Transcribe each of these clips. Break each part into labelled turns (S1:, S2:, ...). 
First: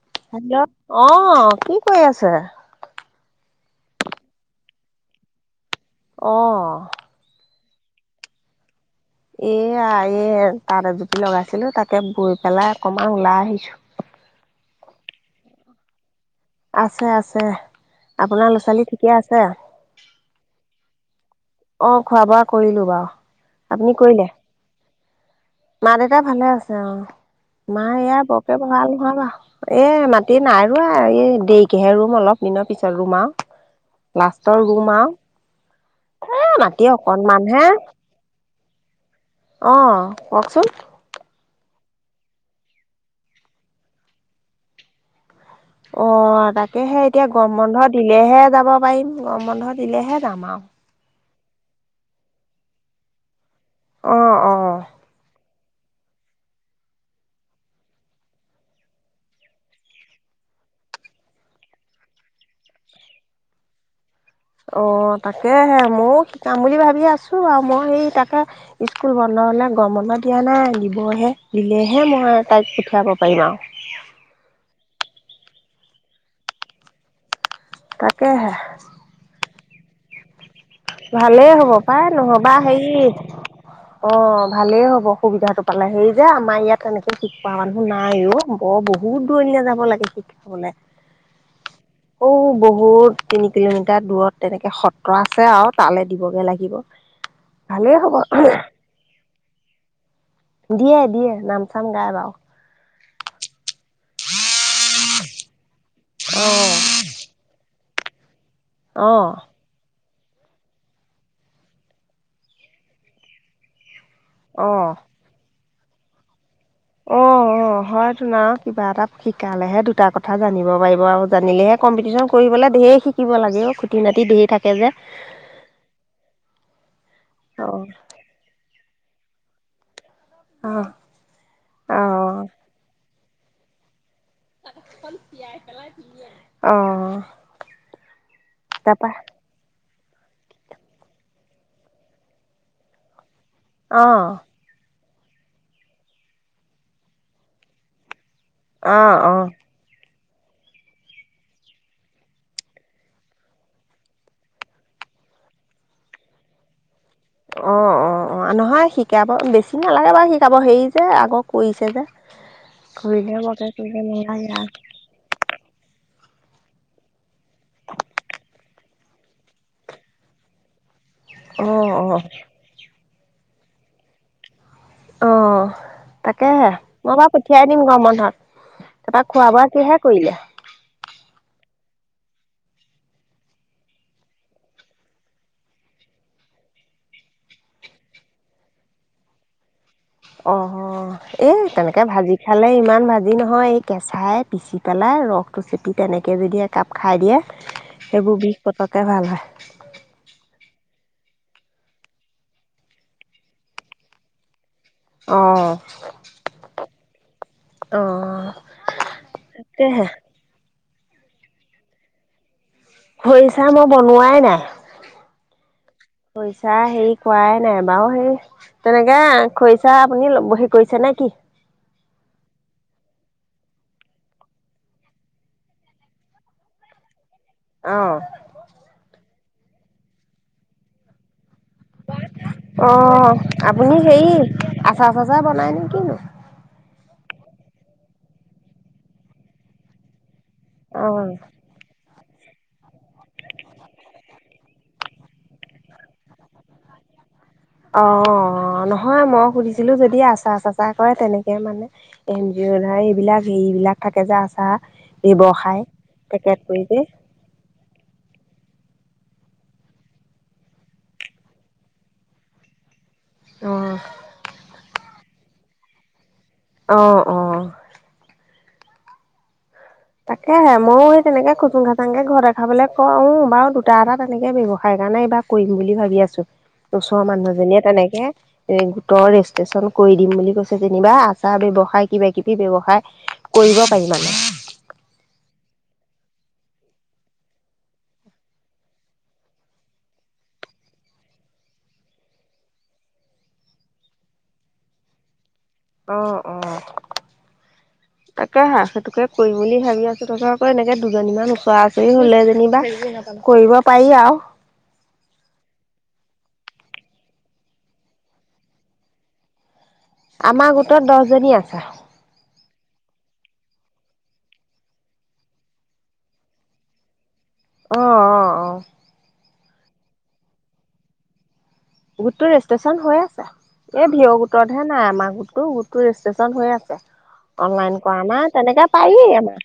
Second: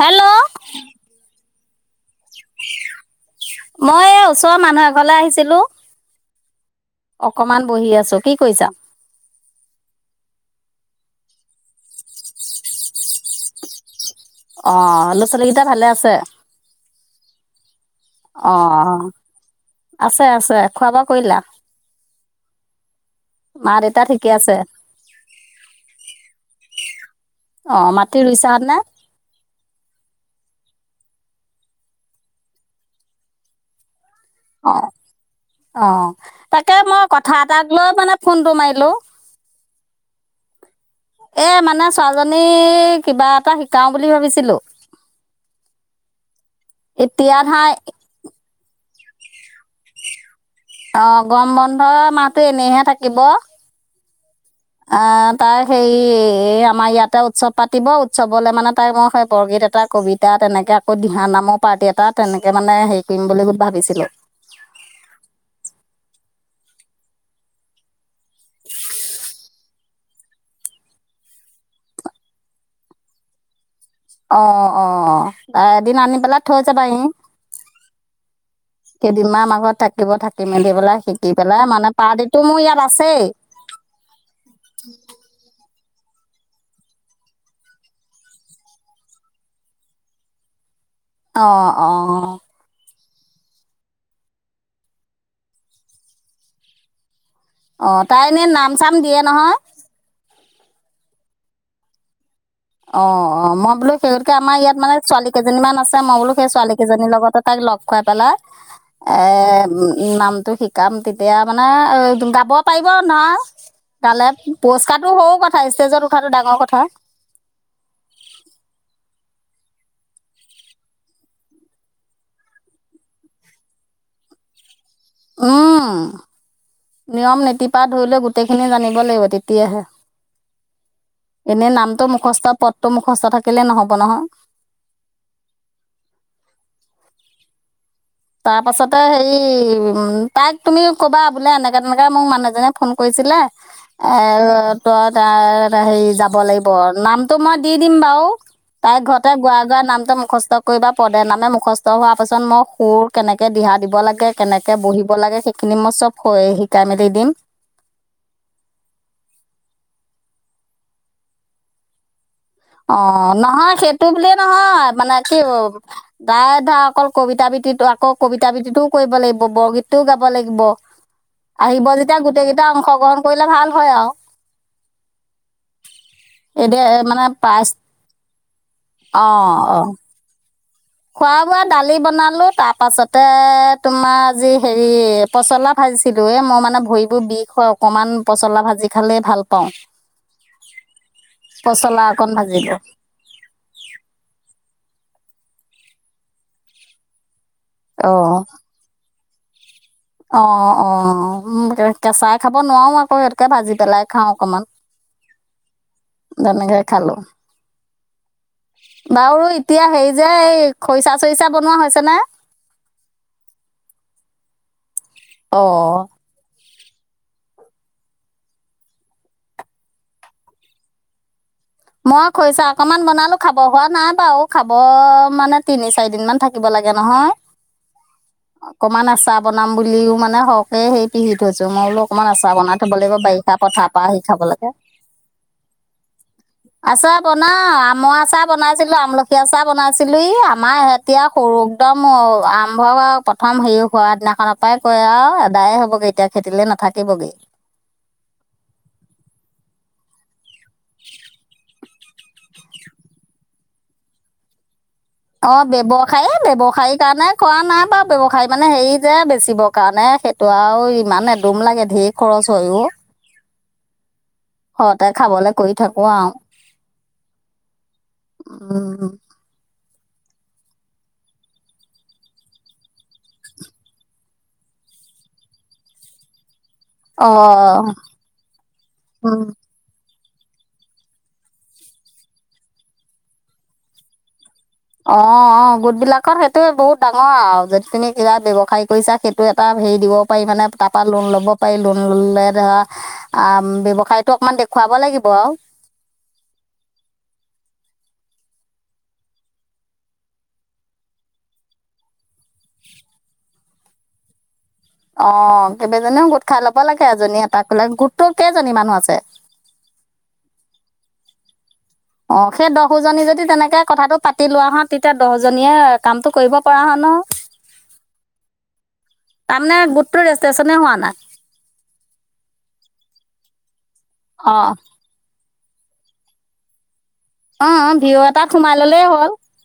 S1: Hello
S2: hello অ, কি কৰি আছে?
S1: মই এইয়া ওচৰৰ মানুহ এঘৰলৈ আহিছিলো।
S2: অ।
S1: অকমান বহি আছোঁ। কি কৰিছা?
S2: এয়া এ তাঁত এজুপি লগাইছিলো তাকে বৈ পেলাই অকমান ওলাই আহিছোঁ।
S1: অ, ল'ৰা ছোৱালীকেইটা ভালে আছে?
S2: আছে, আছে। আপোনাৰ
S1: অ,
S2: ল'ৰা ছোৱালী ঠিকে আছে?
S1: আছে, আছে। খোৱা বোৱা কৰিলা?
S2: অ, খোৱা বোৱা কৰিলো বাৰু।
S1: মা
S2: আপুনি
S1: দেউতা ঠিকে
S2: কৰিলে?
S1: আছে
S2: মা দেউতা ভালে আছে অ
S1: অ
S2: মা
S1: মাটি
S2: ইয়াৰ বৰকে
S1: ৰুইছানে
S2: ভাল নহয়। [unintelligible] এ মাটি নাই ৰুৱা এই দেৰিকেহে ৰুম অলপ দিনৰ পিছত ৰুম আৰু। লাষ্টৰ
S1: অ
S2: ৰুম আৰু।
S1: অ
S2: এ
S1: তাকে
S2: মাটি
S1: মই কথা
S2: অকনমান হে।
S1: এটাক লৈ মানে ফোনটো মাৰিলো।
S2: অ কওকচোন।
S1: এ মানে ছোৱালীজনীক কিবা এটা শিকাও বুলি ভাবিছিলো।
S2: অ, তাকেহে এতিয়া গম বন্ধ দিলেহে যাব পাৰিম গৰম বন্ধ দিলেহে যাম আৰু।
S1: অ, গৰম বন্ধ মাহটো এনেইহে থাকিব।
S2: অ, অ।
S1: আহ তাই সেই এই আমাৰ ইয়াতে উৎসৱ পাতিব উৎসৱলৈ মানে তাইক মই সেই বৰগীত এটা কবিতা তেনেকে আকৌ দিহা নামৰ পাৰ্টি এটা তেনেকে মানে হেৰি কৰিম বুলি ভাবিছিলো।
S2: অ' তাকেহে ময়ো শিকাম বুলি ভাবি আছো বাও মই সেই তাক কে স্কুল বন্ধ হ'লে গৰম বন্ধত এতিয়া নাই, দিবহে দিলেহে মই তাইক পঠিয়াব পাৰিম আও।
S1: অঁ অঁ এদিন আনি পেলাই থৈ যাবাহি।
S2: তাকেহে।
S1: কেইদিনমান আমাৰ ঘৰত থাকিব, থাকি মেলি পেলাই শিকি
S2: ভালেই
S1: পেলাই
S2: হ'ব
S1: মানে
S2: পাই
S1: পাৰ্টিতো
S2: নহ'বা
S1: মোৰ ইয়াত
S2: হেৰি
S1: আছেই।
S2: অঁ ভালেই হ'ব সুবিধাটো পালে। সেই যে আমাৰ ইয়াত তেনেকে শিকোৱা মানুহ নাই অও অ' বহুত দূৰিণিলে যাব লাগে, শিকিবলে।
S1: অঁ অঁ।
S2: বহুত তিনি কিলোমিটাৰ দূৰত তেনেকে সত্ৰ আছে আও তালে দিবগে লাগিব। ভালেই
S1: অঁ
S2: হ'ব
S1: তাই এনেই নাম চাম দিয়ে নহয়?
S2: দিয়ে দিয়ে নাম চাম গাই বাও।
S1: অঁ অঁ মই বোলো সেই গতিকে আমাৰ ইয়াত মানে ছোৱালী কেইজনী মান আছ মই বোলো সেই
S2: অঁ
S1: ছোৱালী কেইজনীৰ লগতে তাক ল'গ খুৱাই পেলাই, এ
S2: অঁ
S1: এ ওও নামটো শিকাম তেতিয়া মানে গাব পাৰিব নহয় তালে
S2: অ',
S1: পুৰস্কাটো সৰু কথা, ষ্টেজত উঠাটো ডাঙৰ কথা।
S2: অঁ অঁ। হয় তোন আও, কিবা এটা শিকালেহে দুটা কথা জানিব পাৰিব আও জানিলেহে কম্পিটিশন কৰিবলৈ ধেৰ শি শিকিব লাগে অও' খুটি নাতি ধেই থাকে যে।
S1: উম নিয়ম নীতিপা
S2: অ',
S1: ধৰি লৈ গোটেইখিনি জানিব লাগিব, তেতিয়াহে।
S2: অহ।
S1: এনেই নামটো মুখস্থ, পদটো মুখস্থ থাকিলে নহ'ব নহয়।
S2: খন তিয়াই পেলাই পিন্ধি আহি, [inaudible] অঁ
S1: তাপাছতে হেই এই উম তাইক তুমি ক'বা বোলে, এনেকে তেনেকে মোক মানুহজনীয়ে ফোন কৰিছিলে, এ
S2: অ',
S1: ত' তা হেৰি যাব লাগিব, নামটো মই দি দিম বাও। তাইৰ
S2: অ',
S1: ঘৰতে
S2: অ',
S1: গুৱাই গুৱাই নামটো মুখস্থ কৰিবা। পদে, নামে মুখস্থ হোৱাৰ পিছত মই সুৰ কেনেকে দিহা দিব লাগে, কেনেকে বহিব লাগে, সেইখিনি মই চ'ব হৈ শিকাই মেলি দিম।
S2: অঁ, অঁ। অঁ, নহয় শিকাব বেছি নালাগে বাৰু শিকাব, হেৰি যে আগ কইছে যে।
S1: অঁ
S2: কৰিলে বৰকে
S1: নহয়,
S2: কৰিব
S1: সেইটো বুলিয়ে
S2: নালাগে আৰু
S1: নহয়, মানে কি অ তাই ধৰখ অকল কবিতা আবৃত্তটো আকৌ, কবিতা আবৃত্তি টোও কৰিব লাগিব, বৰগীতটোও গাব লাগিব। আহিব
S2: অ',
S1: যেতিয়া
S2: অ',
S1: গোটেই কেইটা অংশ গ্ৰহণ কৰিলে ভাল হয় আও।
S2: অহ' তাকেহে মই
S1: মানে
S2: বাও
S1: পাইছ
S2: পঠিয়াই দিম গৰম বন্ধত, তাৰপা
S1: অঁ
S2: খোৱা-বোৱা
S1: অঁ
S2: কিহে কইলে?
S1: খোৱা- বোৱা দালি বনালো, তাপাছতে তোমাৰ যি হেৰি পচলা ভাজিছিলো, এ ম' মানে ভৰিবোৰ বিষ হয় অকমান, পচলা ভাজি খালেই ভাল পাওঁ।
S2: অ', অ' এই
S1: পচলা
S2: তেনেকে
S1: অকণ
S2: ভাজি খালে,
S1: ভাজিলোঁ
S2: ইমান ভাজি নহয় এই কেঁচাই পিচি পেলাই ৰসটো চেপি তেনেকে যদি একাপ খাই দিয়ে, সেইবো বিষ প'তককে ভাল হয়।
S1: অঁ অঁ অঁ উম, কেঁচাই খাব নোৱাও আক' ইয়াতকে ভাজি পেলাই খাওঁ অকমান।
S2: অঁ
S1: তেনেকে খালো।
S2: অঁ,
S1: বাৰু এতিয়া
S2: তাকেহে
S1: হেৰি যে, এই খৰিচা-চৰিচা বনোৱা হৈছেনে?
S2: খৰিছা, মই বনোৱাই নাই।
S1: অঁ
S2: খৰিছা হেৰি কৰাই নাই, বাৰু সেই তেনেকে খৰিচা আপুনি ল'বহি, কৰিছে নে কি?
S1: মই খৰিছা অকনমান বনালো, খাব হোৱা নাই বাৰু, খাব মানে তিনি-চাৰি দিন মান থাক কিব লাগে নহয়।
S2: অ।
S1: অকমান আচাৰ বনাম বুলিও মানে হওক এ, সেই পিহি থৈছো, মই বোলো অকণমান আচাৰ বনাই থব লাগিব, বাৰিষা পথাৰ পৰা আহি খাবলেকে।
S2: আচাৰ-চাচাৰ বনাই নে কিনো!
S1: আচাৰ বনাও, আমৰ আচাৰ বনাইছিলো, আমলখি আচাৰ বনাইছিলো, ই আমাৰ ইহঁতে
S2: অঁ
S1: আৰু সৰু একদম আৰম্ভ হোৱা আৰু প্ৰথম হেৰি হোৱাৰ দিনাখনৰ পৰাই কয় আৰু এদায় হ'বগৈ এতিয়া। খেতিলে নাথাকিবগে।
S2: অ', অ', নহয় মই সুধিছিলো, যদি আচাৰ-চাচাৰ কৰে, তেনেকে মানে এন জি অ' [unintelligible] এইবিলাক হেৰিবিলাক থাকে যে আচাৰত।
S1: অহ', ব্যৱসায়, ব্যৱসায়ী কাৰণে কৰা নাই বাৰু ব্যৱসায়, মানে হেৰি যে বেচিবৰ কাৰণে সেইটো আৰু ইমান এদুম লাগে, ধেৰ খৰচ হয় অ',
S2: অ
S1: ঘৰতে খাবলে কৰি থাকো আৰু।
S2: অ, অ।
S1: উম, উম।
S2: তাকেহে, ময়ো হেৰি তেনেকে খুটুং-খাটাংকে ঘৰতে খাবলৈ কওঁ, বাৰু দুটা-এটা তেনেকে ব্যৱসায় কাৰণে এইবাৰ কৰিম বুলি ভাবি আছো, ওচৰৰ
S1: অ
S2: মানুহ এজনীয়ে তেনেকে এ গোটৰ
S1: উম
S2: ৰেষ্ট্ৰেচন কৰি দিম বুলি কৈছে যেনিবা, আচাৰ ব্যৱসায় কিবা-কিবি ব্যৱসায় কৰিব পাৰি মানে।
S1: অ', অ', গোট বিলাকৰ সেইটোয়ে বহুত ডাঙৰ আৰু, যদি তুমি কিবা ব্যৱসায় কৰিছা, সেই টো এটা হেৰি দিব পাৰি, মানে তাৰপৰা লোন ল'ব পাৰি, লোন ল'লে ধৰা আম, ব্যৱসায়টো অকমান দেখুৱাব লাগিব আৰু।
S2: অ, অ।
S1: [inaudible]
S2: তাকেহে, সেইটোকে কৰিম বুলি ভাবি আছো, তাৰপাছত আকৌ এনেকে দুজনীমান ওচৰা-ওচৰি হ'লে যেনিবা কৰিব পাৰি আৰু।
S1: অ', কেইবা জনিও গোট খাই ল'ব লাগে, এজনী এটা কৰিলে, গোটটোত কেইজনী মানুহ আছে?
S2: আমাৰ গোটত দহ জনী আছে।
S1: অ, সেই দহোজনী যদি তেনেকে কথাটো পাতি লোৱা হ, তেতিয়া দহজনীয়ে কামটো কৰিব পৰা হয় নহয়।
S2: অ, অ, অ।
S1: তাৰমানে গোটটো ৰেষ্টেশ্যনেই হোৱা নাই!
S2: গোটতটো ৰেজিষ্ট্ৰেশচন হৈ আছে। এই ভিয়
S1: অ
S2: গোটত হে নাই। আমাৰ গোট তো গোটটো ৰেজিষ্টেশচন হৈ আছে।
S1: অ,
S2: অনলাইন
S1: ভিয়
S2: কৰা নাই
S1: এটাত সোমাই
S2: তেনেকে
S1: ল'লেই
S2: পাৰি
S1: হ'ল।
S2: আমাৰ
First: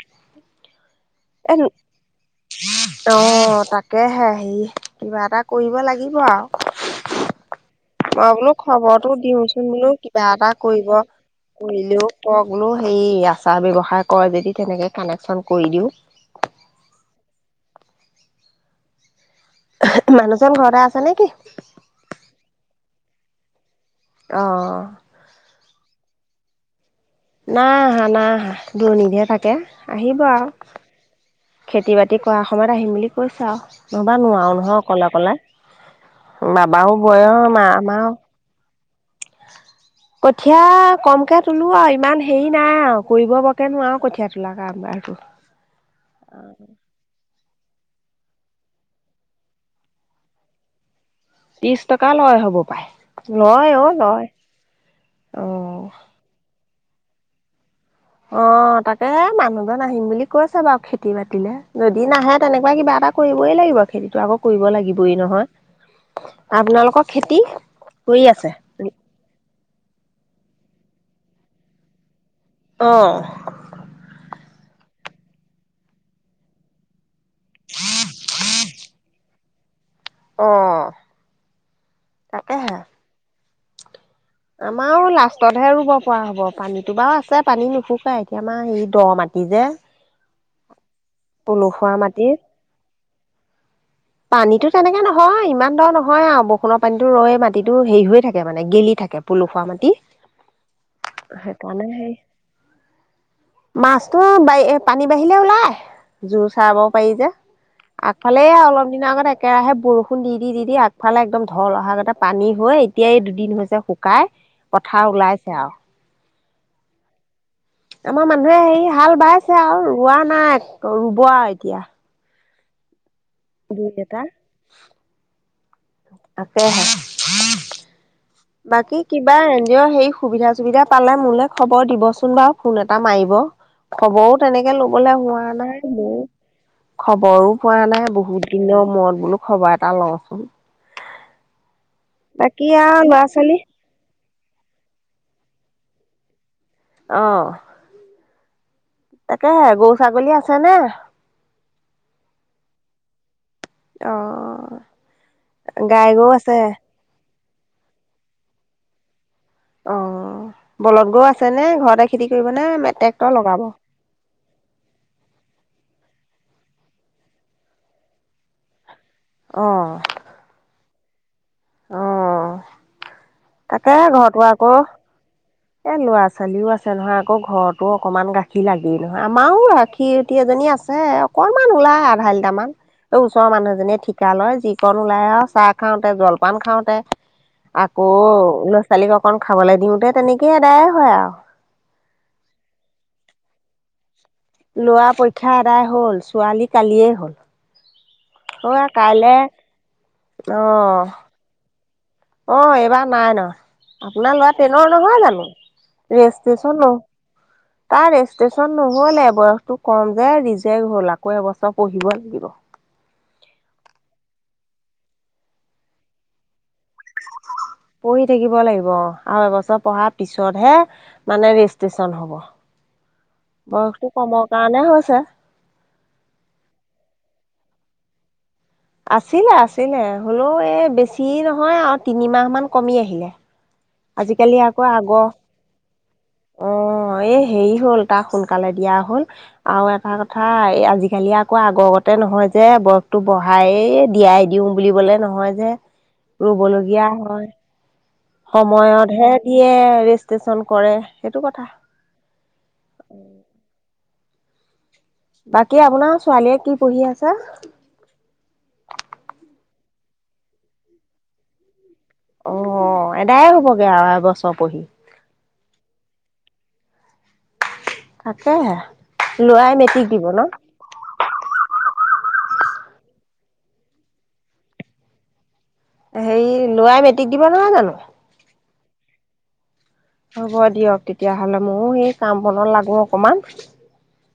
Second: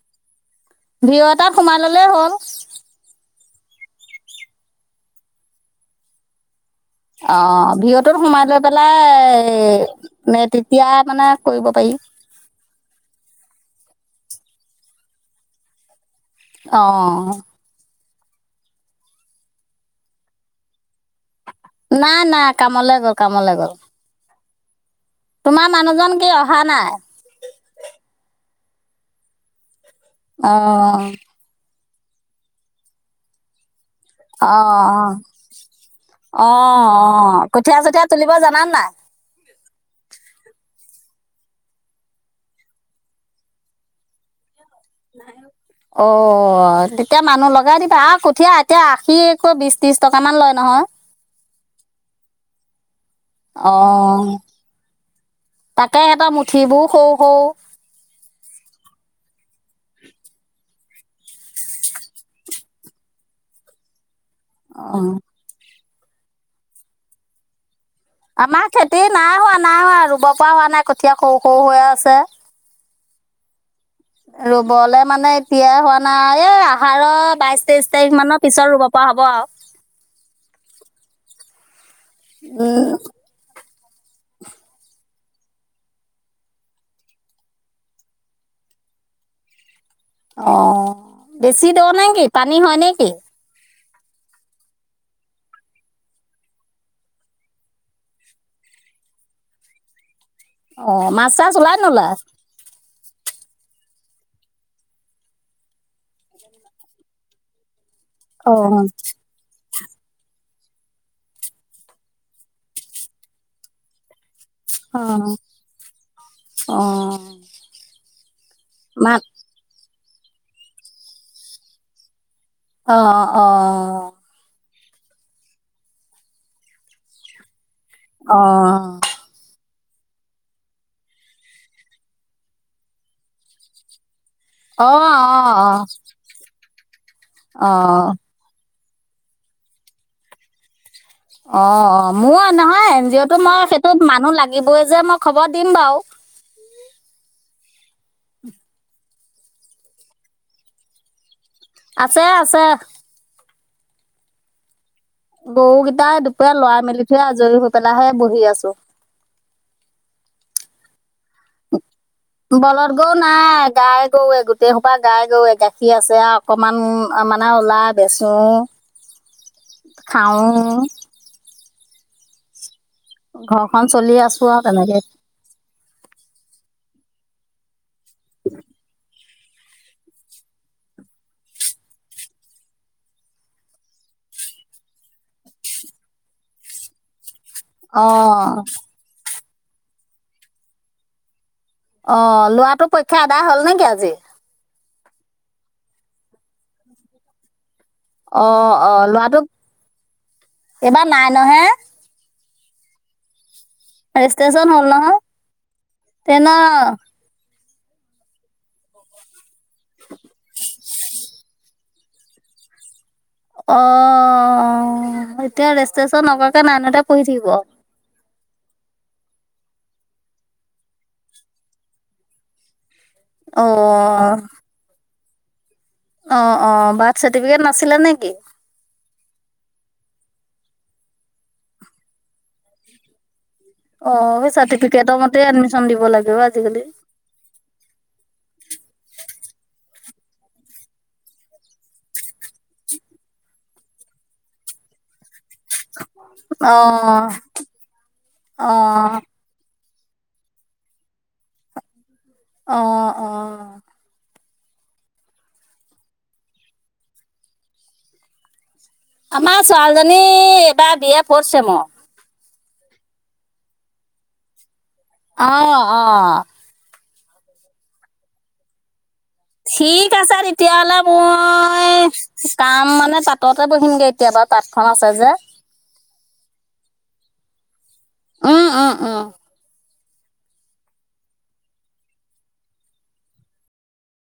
S1: ভিয় এটাত
S2: এ
S1: সোমাই ল'লেই হ'ল।
S2: অ, তাকেহে, হেৰি কিবা এটা কৰিব লাগিব আৰু।
S1: অ ভিঅ'টোত
S2: মই
S1: সোমাই
S2: বোলো
S1: লৈ পেলাই
S2: খবৰটো দিওঁচোন বোলো, কিবা
S1: নে
S2: এটা
S1: তেতিয়া
S2: কৰিব,
S1: মানে কৰিব পাৰি
S2: কৰিলেও কৰক বোলো, সেই আচাৰ ব্যৱসায় কৰে যদি তেনেকে কানেকচন কৰি দিও।
S1: অ।
S2: মানুহজন ঘৰতে আছে নেকি!
S1: নাই, নাই, কামলৈ গ'ল, কামলৈ গ'ল।
S2: অঁ।
S1: তোমাৰ মানুহজন কি অহা নাই?
S2: নাই আহা, নাই আহা, [unintelligible] থাকে। আহিব আৰু
S1: অ'
S2: খেতি বাতি কৰাৰ সময়ত আহিম বুলি কৈছে আৰু, ন'হবা
S1: অ
S2: নোৱাৰোঁ নহয়, অকলে, অকলে
S1: অ',
S2: বাবাও বয়স
S1: অ',
S2: মা
S1: কঠীয়া, চঠীয়া
S2: আমাৰো
S1: তুলিব জানানে নাই?
S2: কঠীয়া কমকে তোলোঁ আৰু ইমান হেৰি নাই আৰু কৰিব বৰকে নোৱাৰোঁ কঠীয়া তোলা। [unintelligible]
S1: অ', তেতিয়া মানুহ লগাই দিবা আৰু ক কঠীয়া এতিয়া আশিকৈ বিচ, ত্ৰিচ টকামান লয় নহয়।
S2: ত্ৰিশ টকা লয় হ'ব পাই, লয় অ', লয়,
S1: তাকে
S2: অ'।
S1: [unintelligible] সৰু, সৰু।
S2: অ', তাকে, মানুহজন আহিম বুলি কৈছে বাৰু খেতি বাতিলে যদি নাহে তেনেকুৱাই কিবা এটা কৰিবই লাগিব খেতিটো আকৌ কৰিব
S1: অ
S2: লাগিবই নহয়, আপোনালোকৰ খেতি? কৰি আছে
S1: আমাৰ খেতি নাই হোৱা, নাই হোৱা ৰুব পৰা হোৱা নাই, কঠীয়া সৰু, সৰু হৈ আছে।
S2: অ'।
S1: ৰুবলে মানে এতিয়া হোৱা নাই, এই আহাৰৰ বাইচ, তেইচ তাৰিখ মানৰ পিছত ৰুব পৰা হ'ব আৰু।
S2: অ'। তাকেহে
S1: [inaudible]
S2: আমাৰো লাষ্টতহে ৰুব পৰা হ'ব পানীতো বাৰু আছে, পানী নুশুকাই এতিয়া আমাৰ হেৰি দ' মাট টি, যে
S1: অ', বেছি
S2: পলসুৱা
S1: দ' নেকি?
S2: মাটি
S1: পানী হয়, নেকি?
S2: পানীতো তেনেকে নহয় ইমান দ' নহয় আৰু বৰষুণৰ পানীটো ৰৈ মাটিটো হেৰি হৈ থাকে মানে, গেলি থাকে। পলসুৱা মাটি।
S1: অ', মাছ, চাছ ওলাই
S2: সেইকাৰণে সেই
S1: নোলাই?
S2: মাছটো বাই-পানী বাঢ়িলে ওলাই, জোৰ চৰাব পাৰি যে আগফালে
S1: অ
S2: এয়া অলপ আগত একেৰাহে বৰষুণ দি, দি, দি, দি আগফালে একদম ঢল অহা আগতে পানী হৈ এতিয়াই এই দুদিন হৈছে শুক কাই
S1: অ', অ'।
S2: আমাৰ মানুহে হেৰি
S1: মা
S2: হাল বাইছে আৰু, ৰোৱা নাই, ৰুব আৰু এতিয়া।
S1: অ', অ'।
S2: কেটা তাকেহে,
S1: অ
S2: বাকী? কিবা এন জিঅ' সেই সুবিধা, চোবিধা পালে মোলে খবৰ দিবচোন বাৰু, ফোন এটা মাৰিব। খবৰো তেনেকে
S1: অ
S2: ল'বলৈ হোৱা
S1: অ
S2: নাই মোৰ, খবৰো পোৱা নাই
S1: অ
S2: বহুত। দিনৰ মূৰত বোলোঁ খবৰ এটা লওঁচোন।
S1: অ', অ', মোৰ
S2: বাকী
S1: নহয়
S2: আৰু
S1: এন
S2: ল'ৰা
S1: জিঅ' তো
S2: ছোৱালী
S1: মই সেইটো মানুহ লাগিবই যে, মই খবৰ দিম বাৰু।
S2: অ'। তাকেহে, গৰু, ছাগলী আছেনে?
S1: আছে, আছে।
S2: অ'।
S1: গৰুকেইটা
S2: গাই গৰু আছে
S1: দুপৰীয়া লৰাই, মেলি থৈ আজৰি হৈ পেলাইহে বহি আছোঁ।
S2: অ', বলধ গৰু আছেনে? ঘৰতে খেতি কৰিব নে
S1: বলধ গৰু
S2: ট্ৰেক্টৰ লগাব
S1: নাই, গাই গৰুৱে গোট গোটেই সোপা গাই গৰুৱে, গাখীৰ আছে আৰু অকনমান মানে ওলাই বেচোঁ
S2: অ'।
S1: আৰু।
S2: অ'
S1: ঘৰখন
S2: তাতে
S1: চলি
S2: ঘৰতো
S1: আছো আৰু
S2: আকৌ।
S1: তেনেকে
S2: এ, ল'ৰা ছোৱালীওঁ আছে নহয় আকৌ ঘৰতো অকমান গাখীৰ লাগেই নহয়। আমাৰো ৰাখী অতি এজনী আছে অকনমান ওলাই আধা লিটাৰমান। এই ওচৰৰ মানুহজনীয়ে ঠিকা লয় যিকণ ওলাই আৰু চাহ খাওঁতে গ'ল। পান খাওঁতে, আকৌ
S1: অঁ
S2: ছোৱালীক অকন খাবলৈ দিওঁতে তেনেকৈয়ে আদায়াই হয় আৰু।
S1: অ' ল'ৰাটোৰ পৰীক্ষা আদায় হ'ল নেকি আজি।
S2: ল'ৰা পৰীক্ষা আদায় হ'ল, ছোৱালী কালিয়েই হ'ল।
S1: অ', অ', ল'ৰাটো,
S2: অ
S1: এইবাৰ নাইনৰ হে।
S2: অ' এইবাৰ নাইনৰ, আপোনাৰ ল'ৰা
S1: ৰেজিষ্ট্ৰেশ্যন হ'ল
S2: টেইনৰ নহয় জানো,
S1: টেনৰ
S2: ৰেজিষ্ট্ৰেচন তাৰ ৰেজিষ্ট্ৰেচন নহ'লে বয়সটো কম যে ৰিজেক্ট হ'ল আকৌ এবছৰ পঢ়িব লাগিব।
S1: অ' এতিয়া ৰেজিষ্ট্ৰেচন নকৰাকে নাইনতে পঢ়ি থাকিব।
S2: পঢ়ি থাকিব লাগিব অ' আৰু এবছৰ পঢ়াৰ পিছতহে মানে ৰেজিষ্ট্ৰেচন হ'ব,
S1: অঁ
S2: বয়সটো কমৰ কাৰণে হৈছে।
S1: অ', অ', বাৰ্থ'চাৰ্টিফিকেট নাছিলে নেকি?
S2: আছিলে আছিলে হ'লেও এই বেছি নহয় আৰু তিনিমাহমান কমি আহিলে।
S1: অ'
S2: আজিকালি আকৌ
S1: চাৰ্টিফিকেটৰ
S2: আগৰ
S1: মতে এডমিশ্যন দিব লাগে অ' আজিকালি।
S2: অ' এই হেৰি হ'ল তাৰ সোনকালে দিয়া হ'ল। আৰু এটা কথা এই আজিকালি আকৌ আগৰগতে নহয় যে বয়সটো বঢ়াহাই দিয়াই দিওঁ বুলিবলে নহয় যে, ৰব লগীয়া
S1: অঁ
S2: হয়।
S1: অ',
S2: সময়তহে দিয়ে ৰেজিষ্ট্ৰেশচন কৰে সেইটো কথা।
S1: অ', অ'।
S2: বাকী আপোনাৰ ছোৱালীয়ে কি পঢ়ি আছে?
S1: আমাৰ ছোৱালীজনী এবাৰ বি এ ফৰ্থচেমৰ।
S2: অ' এদায় হ'বগে আৰু এবছৰ পঢ়ি।
S1: অ', অ'।
S2: তাকেহে। লৰাই মেট্ৰিক
S1: ঠিক
S2: দিব
S1: আছে
S2: ন
S1: তেতিয়া হ'লে মই, কাম মানে তাঁততে বহিমগে এতিয়া বাৰু তাঁতখন আছে যে।
S2: হেৰি ল'ৰাই মেট্ৰিক দিব নহয় জানো।
S1: অ', অ', অ'।
S2: হ'ব দিয়ক তেতিয়াহ'লে ময়ো সেই কাম বনত লাগো অকমান।